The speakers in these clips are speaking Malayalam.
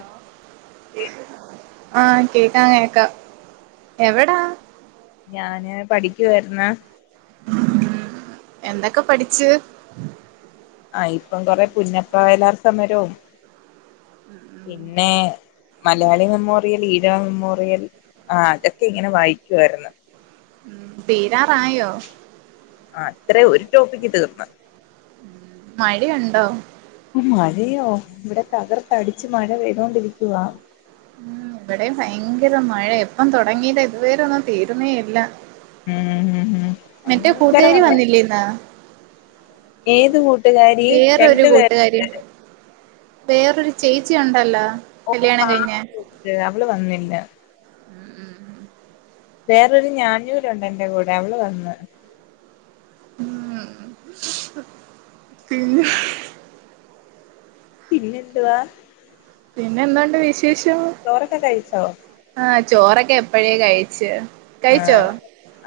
ഹലോ കേക്ക് ന്ന് [inaudible] ആഹ് കേക്കാവേ ക്ക എവിടാ ഞാന് പഠിക്കുവായിരുന്ന് ഉം എന്തൊക്കെ പഠിച്ച് ആ ഇപ്പം കൊറെ പുന്നപ്പ്ര വയലാർ സമരവും പിന്നെ മലയാളി മെമ്മോറിയൽ ഈരോ മെമ്മോറിയൽ ആ അതൊക്കെ ഇങ്ങനെ വായിക്കു ആയിരുന്നു. ഉം തീരാറായോ. ആഹ് അത്രയും ഒരു ടോപ്പിക്ക് തീർന്ന് മഴയുണ്ടോ മഴയോ ഇവിടെ തകർത്തടിച്ച് മഴ പെയ്തോണ്ടിരിക്കുവാ ഉ ഇവിടെ ഭയങ്കര മഴ എപ്പം തുടങ്ങിയത ഇതുവരെന്നും തീരുന്നേയില്ല ഉം ഉം ഉം മറ്റേ ഭയങ്കര കൂട്ടുകാരി മഴ വന്നില്ലേ ഇന്ന് ഏത് കൂട്ട്കാരി വേറൊരു രണ്ടു പേർ കൂട്ടുകാരി വേറൊരു ചേച്ചി ഉണ്ടല്ലോ കല്യാണം കഴിഞ്ഞ അവള് വന്നില്ല വേറൊരു ഞാഞ്ഞൂലുണ്ട് എന്റെ കൂടെ അവള് വന്ന് ഉം ഉം പിന്നെന്തുവാ പിന്നെ എന്തണ്ട് വിശേഷം ചോറൊക്കെ കഴിച്ചോ ആഹ് ചോറൊക്കെ എപ്പഴേ കഴിച്ച് കഴിച്ചോ ആഹ്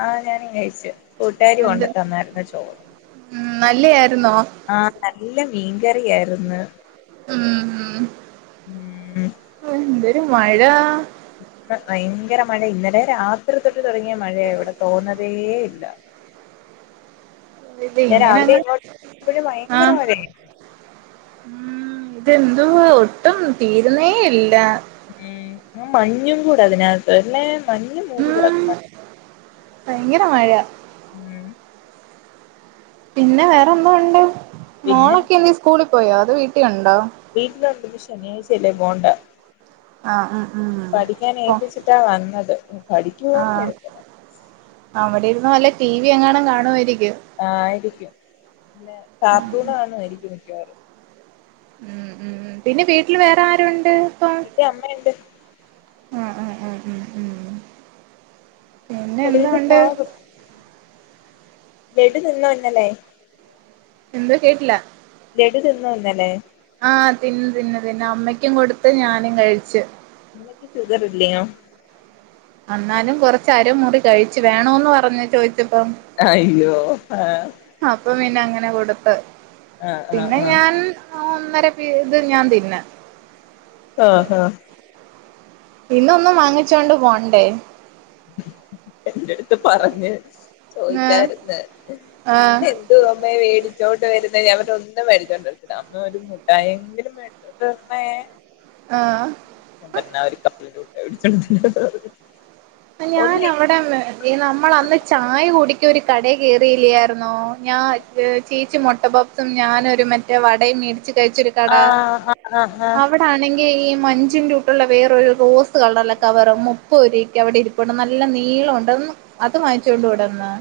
ആഹ് ഞാനി കഴിച്ചു കൂട്ടുകാരി എന്ത് കൊണ്ട് തന്നായിരുന്ന് ചോറ് ഉം നല്ല ആയിർന്നോ ആഹ് നല്ല മീൻകറിയായിര്ന്ന് ഉം ഉം ഉം എന്തൊരു മഴ ഭയങ്കര മഴ ഇന്നലെ രാത്രി തൊട്ട് തുടങ്ങിയ മഴയ ഇവിടെ തോന്നതേ ഇല്ല ഇല്ല ഞാൻ രാവിലെ ഇങ്ങനെങ്ങ് ഇങ്ങോട്ട് എപ്പോഴും ഭയങ്കര ആഹ് മഴയായിരുന്നു ഉം ഇതെതുവ ഒട്ടും തീരുന്നേയില്ല ഉം മഞ്ഞും കൂടെ അതിനകത്ത് അല്ലെ മഞ് മൂടികിട ഉം ഭയങ്കര മഴ ഉം പിന്നെ വേറെന്താ ഉണ്ട് പിന്നെ മോളൊക്കെന്തി സ്കൂളി പോയോ അതോ വീട്ടിലുണ്ടോ വീട്ടിൽ ഉണ്ട് ഇന്ന് ശനിയഴ്ച്ച അല്ലെ പോണ്ട ആഹ് ഉം ഉം പഠിക്കാൻ പ്പം ഏൽപ്പിച്ചിട്ടാ വന്നത് പഠിക്കുവോന്ന് ആഹ് അറിയത്തില്ല അവിടെ ഇരുന്ന് വല്ല ടി വി എങ്ങാണം കാണുമായിരിക്കും ആഹ് ആയിരിക്കും പിന്നെ കാർട്ടൂൺ കണയിരിക്കും മിക്കവാറും ഉം ഉം പിന്നെ വീട്ടിൽ വേറെ ആരുണ്ട് ഇന്റെ അമ്മ ഇണ്ട് ആഹ് ആഹ് ആഹ് ഉം ഉം പിന്നെ എന്തോ ഉണ്ട് [unintelligible] ഇന്നല്ലേ എന്ത് കേട്ടില്ല ലെഡു തിന്നോ ഇന്നല്ലേ ആഹ് തിന്ന് തിന്ന് തിന്ന് അമ്മയ്ക്കും കൊടുത്ത് ഞാനും കഴിച്ച് അമ്മക്ക് ഷുഗർ ഇല്ലയോ അന്നാലും കൊറച്ച് അര മുറി കഴിച്ച് വേണോന്ന് പറഞ്ഞ് ചോയിച്ചപ്പം അയ്യോ ആഹ് അപ്പ പിന്നെ അങ്ങനെ കൊട്ത്ത് ആഹ് ആഹ് പിന്നെ ആഹ് ഞാൻ ആഹ് ഒന്നര പി ഇത് ഞാൻ തിന്ന് ആഹ് ഹ ഇന്നൊന്നും വാങ്ങിച്ചോണ്ട് പോണ്ടേ എന്റെട്ത്ത് പറഞ്ഞ് ആഹ് ചോദിച്ചായിര്ന്ന് ആഹ് പിന്ന തോന്നു നെ മേടിച്ചോട്ട് വരുന്ന ഞാ പറഞ്ഞ് ഒന്നും മേടിച്ചോണ്ടരത്തില്ല അമ്മ ഒരു മുട്ടയി എങ്കിലും മേ [unintelligible] മേ ആഹ് എന്തലാം ഒരു കപ്പ [unintelligible] ഞാൻ അവടെ ഇളെ നമ്മൾ അന്ന് ചായ കുടിക്കരു കട കയറിയില്ലായിരുന്നോ ഞാൻ ചേച്ചി മുട്ടപ്പപ്പ്- ഞാന ഒരു മറ്റേ വടയും മേടിച്ച് കഴിച്ചൊരു കട ആഹ് ആഹ് ആഹ് ആഹ് അവിടെണെങ്കി ഈ മഞ്ചിന്റൂട്ടുള്ള വേറൊരു റോസ് കള്ളല്ല കവറും മുപ്പോരി അവടെ ഇരിപ്പുണ്ട് നല്ല നീളം ഒണ്ട് അത് വാങ്ങിച്ചൊണ്ടോടെന്നോ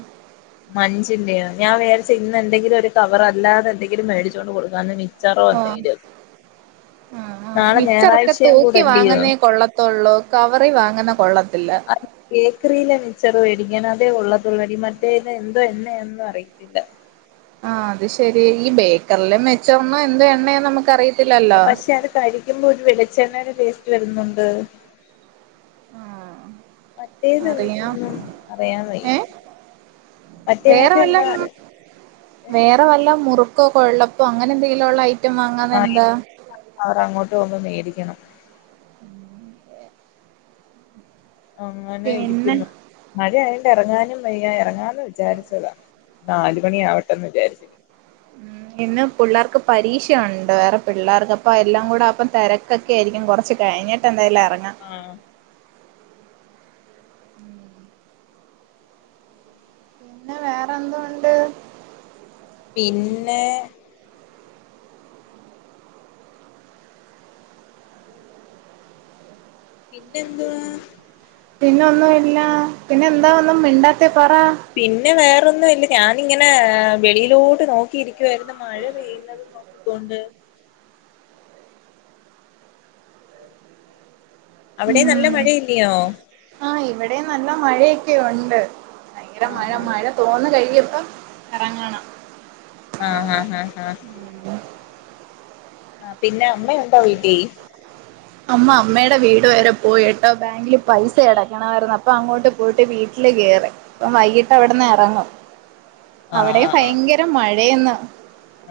മഞ്ചിന്റെയോ ഞാൻ വേരിച്ച് ഇന്ന് എന്തെങ്കിലും ഒരു കവറ് അല്ലാതെ എന്തെങ്കിലും മേടിച്ചോണ്ട് കൊടുക്കാന്ന് മിച്ചറോ ഓഹ് എന്തെങ്കിലും ആഹ് ആഹ് നാളെ മിച്ചറൊക്കെ ഞായറാഴ്ചയും തൂക്കി കൂടല്ലയോ വാങ്ങുന്നേ കൊള്ള തൊള്ളോ കവറി വാങ്ങുന്നെ കൊള്ളത്തില്ല ബേക്കറീലെ മിച്ചറ് വേടിക്കണം അതേ കൊള്ളത്തോള്ളൂ എടി മറ്റേത് എന്തുവാ എണ്ണെയൊന്നും അറിയത്തില്ല ആഹ് അത് ശരി ഈ ബേക്കറിലേം മെച്ചോന്ന് എന്തോ എണ്ണയാന്നു നമുക്ക്റിയ പക്ഷെ അത് കഴിക്കുമ്പോ ഒരു വെളിച്ചെണ്ണടെ ടെസ്റ്റ് വരുന്നുണ്ട് മറ്റേത് അറിയാം ഒന്നും അറിയാൻ വയ്യ ഏഹ് വേറെ വല്ല മറ്റേതിനകത്ത് [unintelligible] വേറെ വല്ലോം മുറുക്കോ കൊഴലപ്പോ അങ്ങനെ എന്തെങ്കിലും ഒള്ള ഐറ്റം വാങ്ങാന്നെ എന്താ അവർടെ അങ്ങോട്ട് പോകുമ്പോ വേടിക്കണം അങ്ങനെ പിന്നെ ഇരിക്കുന്നു മഴയായോണ്ട് എറങ്ങാനും വയ്യ ഇറങ്ങാന്ന് വിചാരിച്ചതാ നാല് മണിയാവട്ടെന്ന് വിചാരിച്ച ഉം ഇന്ന് പുള്ളേർക്ക് പരീക്ഷയൊണ്ട് വേറെ പിള്ളേർക്ക് അപ്പോ എല്ലാം കൂടെ ആവുമ്പോ തെരക്ക് - ക്കെ ആയിരിക്കും കൊറച്ച് കഴിഞ്ഞട്ട് എന്തായാലും എറങ്ങാം- ആഹ് പിന്നെ വേറെ എന്തൊണ്ട് പിന്നെ- പിന്നെന്തുവാ- പിന്നെ ഒന്നുംയില്ല പിന്നെ എന്താ ഒന്നും മിണ്ടാത്തെ പറ- പിന്നെ വേറൊന്നുംയില്ല ഞാനിങ്ങനെ വെളിയിലോട്ട് നോക്കിയിരിക്കുവായിരുന്നു മഴ പെയ്യുന്നത്- നോക്കിക്കോണ്ട് അവിടെം നല്ല മഴയില്ലിയോ ആ ഇവിടെം നല്ല മഴയൊക്കെ ഒണ്ട് ഭയങ്കര മഴ ആഹ് മഴ- തോന്ന് കഴിയിമ്പം എറങ്ങണം ആഹ് ആഹ് ആഹ് ആ പിന്നെ അമ്മയുണ്ടോ വീട്ടി- [inaudible] അമ്മ അമ്മേടെ വീട് വരെ പോയിട്ടോ ബാങ്കില് പൈസ അടക്കണായിരുന്നു അപ്പൊ അങ്ങോട്ട് പോയിട്ട് വീട്ടില് കേറി ഇപ്പം വൈകിട്ട് അവിടെന്ന് എറങ്ങും അവിടെം ആഹ് ആഹ് ആഹ് ഭയങ്കര മഴയെന്ന്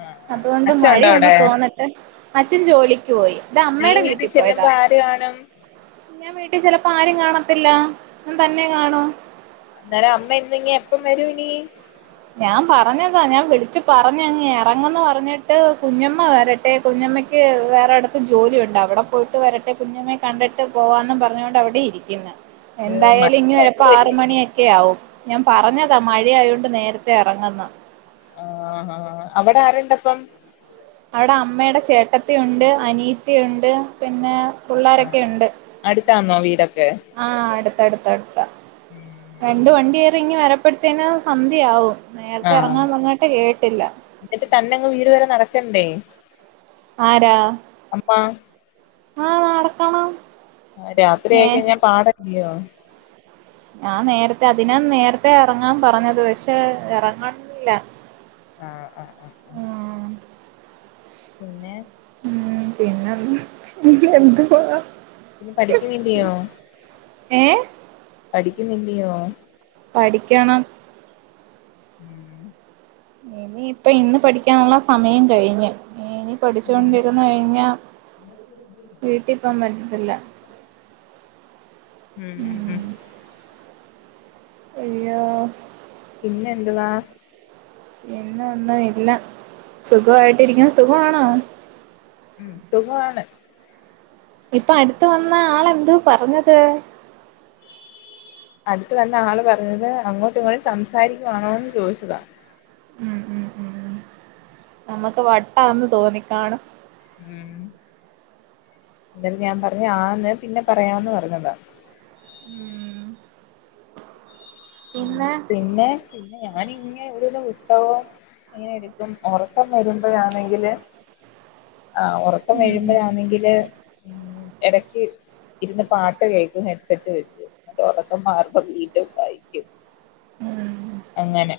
ആഹ് അതുകൊണ്ട് അച്ഛൻ ഉണ്ടോ അവിടെ മഴയൊന്നും തോന്നി - ട്ട് അച്ഛൻ ജോലിക്ക് പോയി ഇത് നീ അമ്മേടെ വീട്ടിൽ വീട്ടിപോയതാ ചെല്ലുമ്പോ ആര് കാണും ഞാൻ വീട്ടിൽ ചെലപ്പോ ആരും കാണത്തില്ല ഞാൻ തന്നെ കാണൂ അന്നേരം അമ്മ ഇനിയെപ്പം വരും ഇനി ഞാൻ പറഞ്ഞതാ ഞാൻ വിളിച്ചു പറഞ്ഞയങ്ങ് എറങ്ങെന്ന് പറഞ്ഞിട്ട് കുഞ്ഞമ്മ വര ട്ടെ കുഞ്ഞമ്മയ്ക്ക് വേറെരുടത്ത് ജോലിയുണ്ട് അവിടെ പോയിട്ട് വരട്ടെ കുഞ്ഞമ്മെ കണ്ടിട്ട് പോവാന്നും പറഞ്ഞൊണ്ട് അവിടെ ഇരി- രിക്കുന്നെ ഓഹ് മഴ എന്തായാലും ഇഞ്ഞി വെരുമ്പോ ആറ് വരുവല്ലേ മണിയൊക്കെയാവും ഞാൻ പറഞ്ഞതാ മഴ ആയൊണ്ട് നേരത്തെ ത്തെ എറങ്ങെന്ന് ആഹ് ആഹ് അവിടെ ആരുണ്ട് അപ്പം അവടെ അമ്മേടെ ചേട്ടത്തിയുണ്ട് അനീത്തിയുണ്ട് പിന്നെ ആഹ് പുള്ളാരൊക്കെയുണ്ട് അടുത്താന്നോ വീടൊക്കെ ആഹ് അടുത്തടുത്തടുത്താ രണ്ട് വണ്ടി കേറി ഇങ്ങ് വരുമ്പഴുതേന് സന്ധ്യയാവും നേരത്തെ ആഹ് എറങ്ങാൻ പറഞ്ഞിട്ട് കേട്ടില്ല എന്നിട്ട് തന്നെങ്ങ് വീട് വരെ നടക്കണ്ടേ ആരാ അമ്മ ആ നടക്കണം ആ രാത്രിയായി നേ കഴിഞ്ഞാ പാടല്ലിയോ ഞാൻ നേരത്തെ അതിനാ നേരത്തെ എറങ്ങാൻ പറഞ്ഞത് പക്ഷെ എറങ്ങണില്ല ആഹ് ആഹ് ആഹ് ആഹ് ഉം പിന്നെ ഉം പിന്നെ എന്ത് പിന്നെ എന്തുവാ പിന്നെ പഠിക്കുന്നില്ലയോ ഏഹ് പഠിക്കുന്നില്ലിയോ പഠിക്കണം ഉം ഇനിയിപ്പ ഇന്ന് പഠിക്കാനുള്ള സമയം കഴിഞ്ഞ് ഇനി ഉം പഠിച്ചൊണ്ടിരിന്ന് കഴിഞ്ഞാ വീട്ടീപോകാൻ പറ്റത്തില്ല ഉം ഉം അയ്യാ പിന്നെ എന്തുവാ പിന്നൊന്നും ഇല്ല സുഖായിട്ടിരിക്കുന്നു സുഖാമാണോ ഉം സുഖമാണ് ഇപ്പൊ അടുത്തു വന്ന ആള് എന്തു പറഞ്ഞത് അടുത്ത് വന്ന ആള് പറഞ്ഞത് അങ്ങോട്ടു ഇങ്ങോട്ടു സംസാരിക്കുവാണോന്ന് ചോദിച്ചതാ ഉം ഉം ഉം ഉം നമ്മുക്ക് വട്ടാന്ന് തോന്നിക്കാണും ഉം എന്നട്ട്ഞാൻ പറഞ്ഞ് ആന്ന് പിന്നെ പറയാന്ന് പറഞ്ഞതാ മ് ഉം പിന്നെ പിന്നെ ഞാനിങ്ങേ ഓരോന്ന് പുസ്തകോം അങ്ങനെടുക്കും ഒറക്കം വരുമ്പഴാണെങ്കില് ആഹ് ഒറ ക്കം ഉം വരുമ്പഴാണെങ്കില് എടക്ക് ഇരുന്ന് പാട്ട് കേൾക്കും ഹെഡ്സെറ്റ് വെച്ച് തൊടക്കം മാർഗംവീണ്ടും വായിക്കും മ് അങ്ങനെ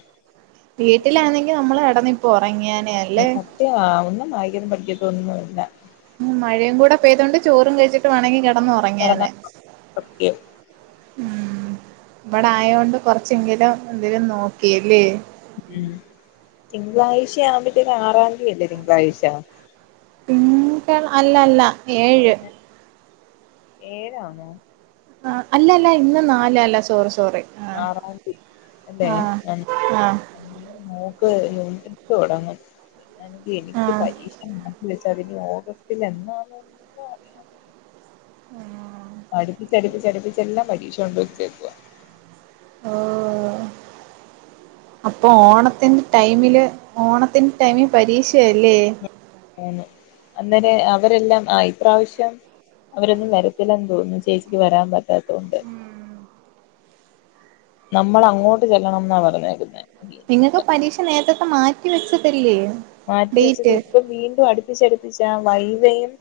വീട്ടിലാണെങ്കി നമ്മള് കെടന്നിപ്പൊ ഒറങ്ങിയെനെ ഉം സത്യവാ ഒന്നും വായിക്കലും പഠിക്കത്തൊന്നുല്ല ഉം മഴേം കൂടെ പെയ്തോണ്ട് ചോറും കഴിച്ചിട്ട് വേണങ്ങി കിടന്നാ കെടന്നൊറങ്ങിയെനെ സത്യം ഉം ഇവിടായൊണ്ട് കുറച്ചെങ്കിലും എന്തേലും നോക്കിയേല്ലേ ഉം തിങ്കളാഴ്ച്ച ആവുമ്പത്തേക്കും ആറാം തീയല്ലേ തിങ്കളാഴ്ച്ച തിങ്കൾ അല്ല അല്ല ഏഴ് ഏഴാണോ ആഹ് അല്ല അല്ല ഇന്ന് നാല് അല്ല സോറി സോറി ആ ആറാംതീ അല്ലെ ആ ആ മോക്ക് യുണിറ്റ് ടെസ്റ്റ് തൊടങ്ങും പിന്ന എനിക്ക് ആ എനിക്ക് പരീക്ഷ ന്ന് വിളിച്ചാതിനി ഓഗസ്റ്റിലെന്നാകും ആണോ അടുപ്പിച്ചടുപ്പിച്ചടുപ്പിച്ചെല്ലാം പരീക്ഷ കൊണ്ട് വെച്ചേക്കുവാ ഓഹ് അപ്പൊ ഓണത്തിന്റ ടൈമില് ഓണത്തിൻ ടൈമി പരീക്ഷയല്ലേ ആന്ന് അന്നെരെ അവരെല്ലാം ആ ഇപ്രാവശ്യം അവരൊന്നും വരത്തില്ലാന്ന് തോന്നുന്നു ചേച്ചിക്ക് വരാൻ പറ്റാത്തോണ്ട് ഉം നമ്മളങ്ങോട്ട് ചെല്ലണംന്നാ പറഞ്ഞേക്കുന്നേ നിങ്ങക്ക് പരീക്ഷ നേരത്തത്തെ മാറ്റി വെച്ചതല്ലേ മാറ്റിവെച്ചത് ഡേറ്റ് ഇപ്പൊ വീണ്ടും അടുപ്പിച്ചടുപ്പിച്ച് ആ വൈവെയും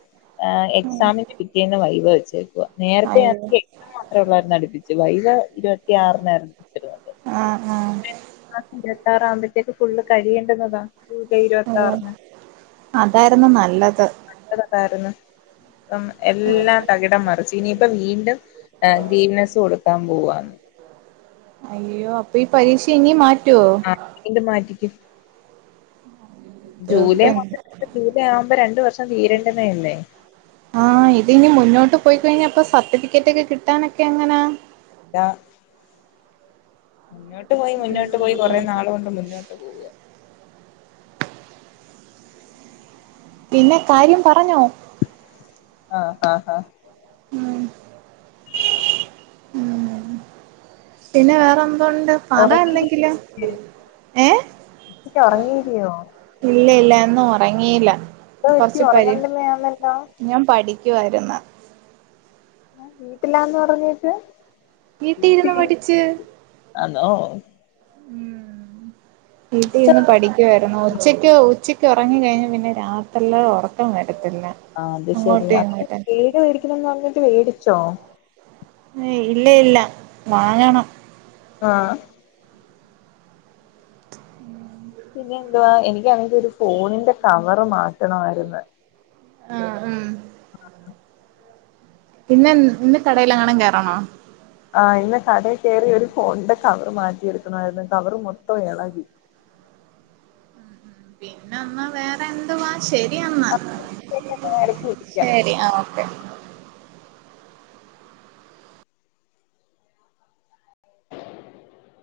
ആഹ് എക്സാമിന്റെ പിറ്റേന്ന് വൈവേ വെച്ചേക്കുവാ നേരത്തെ അയ്യോ ആക്കേ അത്രേ ഒള്ളാരുന്നു അടുപ്പിച്ചു വൈവേ ഇരുപത്തിയാറിനാരുന്നു ആഹ് ആഹ് ആ ഹ് ഇരുപത്താറാവുമ്പഴത്തേക്ക് ഫുള്ള് കഴേണ്ടുന്നതാ അതായിരുന്നു നല്ലത് നിന്റേത് എന്തായിരുന്ന് ഉം എല്ലാം തകിടം മറിച്ച് ഇനിയിപ്പം വീണ്ടും ഗ്രീനെസ് കൊടുക്കാൻ പോവാന്ന് അയ്യോ അപ്പൊ ഈ പരീക്ഷ ഇനി മാറ്റോ ഇനി ഇത് മാറ്റിക്കും ഇപ്പ ജൂലൈ മാസം ജൂലൈ ആവുമ്പോ രണ്ട് വർഷം തീരേണ്ടന്നെ അല്ലേ ആഹ് ഇത് ഇനി മുന്നോട്ട് പോയി കഴിഞ്ഞ അപ്പൊ സർട്ടിഫിക്കറ്റ് ഒക്കെ കിട്ടാനൊക്കെ എങ്ങനാ ലാ മുന്നോട്ട് പോയി മുന്നോട്ട് പോയി കുറേ നാളുകൊണ്ട് മുന്നോട്ട് പോവുക ഇല്ല കാര്യം പറഞ്ഞോ ആഹ് ആഹ് ആഹ് ഉം ഉം പിന്നെ വേറെന്തുണ്ട് പറ എന്തെങ്കിലം ഏഹ് ഇല്ല ഒറങ്ങീരിയോ ഇല്ല ഇല്ല ഇന്ന് ഒറങ്ങിയില്ല എന്തോ പറ്റി കൊറച്ച് പരി ഉറങ്ങണ്ടെന്നാന്നല്ലോ ഞാൻ പഠി ക്കുവാരുന്ന് വീട്ടിലാന്ന് പറഞ്ഞിട്ട് വീട്ടിൽ ഇരുന്ന് പഠിച്ച് [unintelligible] ആണോ വീട്ടിരിന്ന് പുസ്തകം പഠിക്കുവായിരുന്നൂ ഉച്ചയ്ക്ക് ഉച്ചയ്ക്ക് ഒറങ്ങി കഴിഞ്ഞാൽ പിന്നെ രാത്രില് ഒറക്കം വരത്തില്ല അത് ശരി അങ്ങോട്ടും അൻക്ക് ഇങ്ങോട്ടും പേട് മേടിക്കണന്ന് പറഞ്ഞിട്ട് മേടിച്ചോ ഏയ്‌ ഇല്ല ഇല്ല വാങ്ങണം ആഹ് പിന്നെ എന്തുവാ എനിക്കണെങ്കി ഒരു ഫോണിന്റെ കവർ മാറ്റണമായിരുന്ന് ആഹ് ഉം പിന്നെന്ന് ഇന്ന് കടേലെങ്ങാനും കേറണോ ആഹ് ഇന്ന് കടയിൽ കയറി ഒരു ഫോണിന്റെ കവറ് മാറ്റിെടുക്കണായിരുന്നു കവറ് മൊത്തം എളകി പിന്നെന്നാ വേറെ എന്തുവാ ശരി എന്നാ ഇടക്ക് വിളിക്ക ശരി ആഹ് ഓക്കെ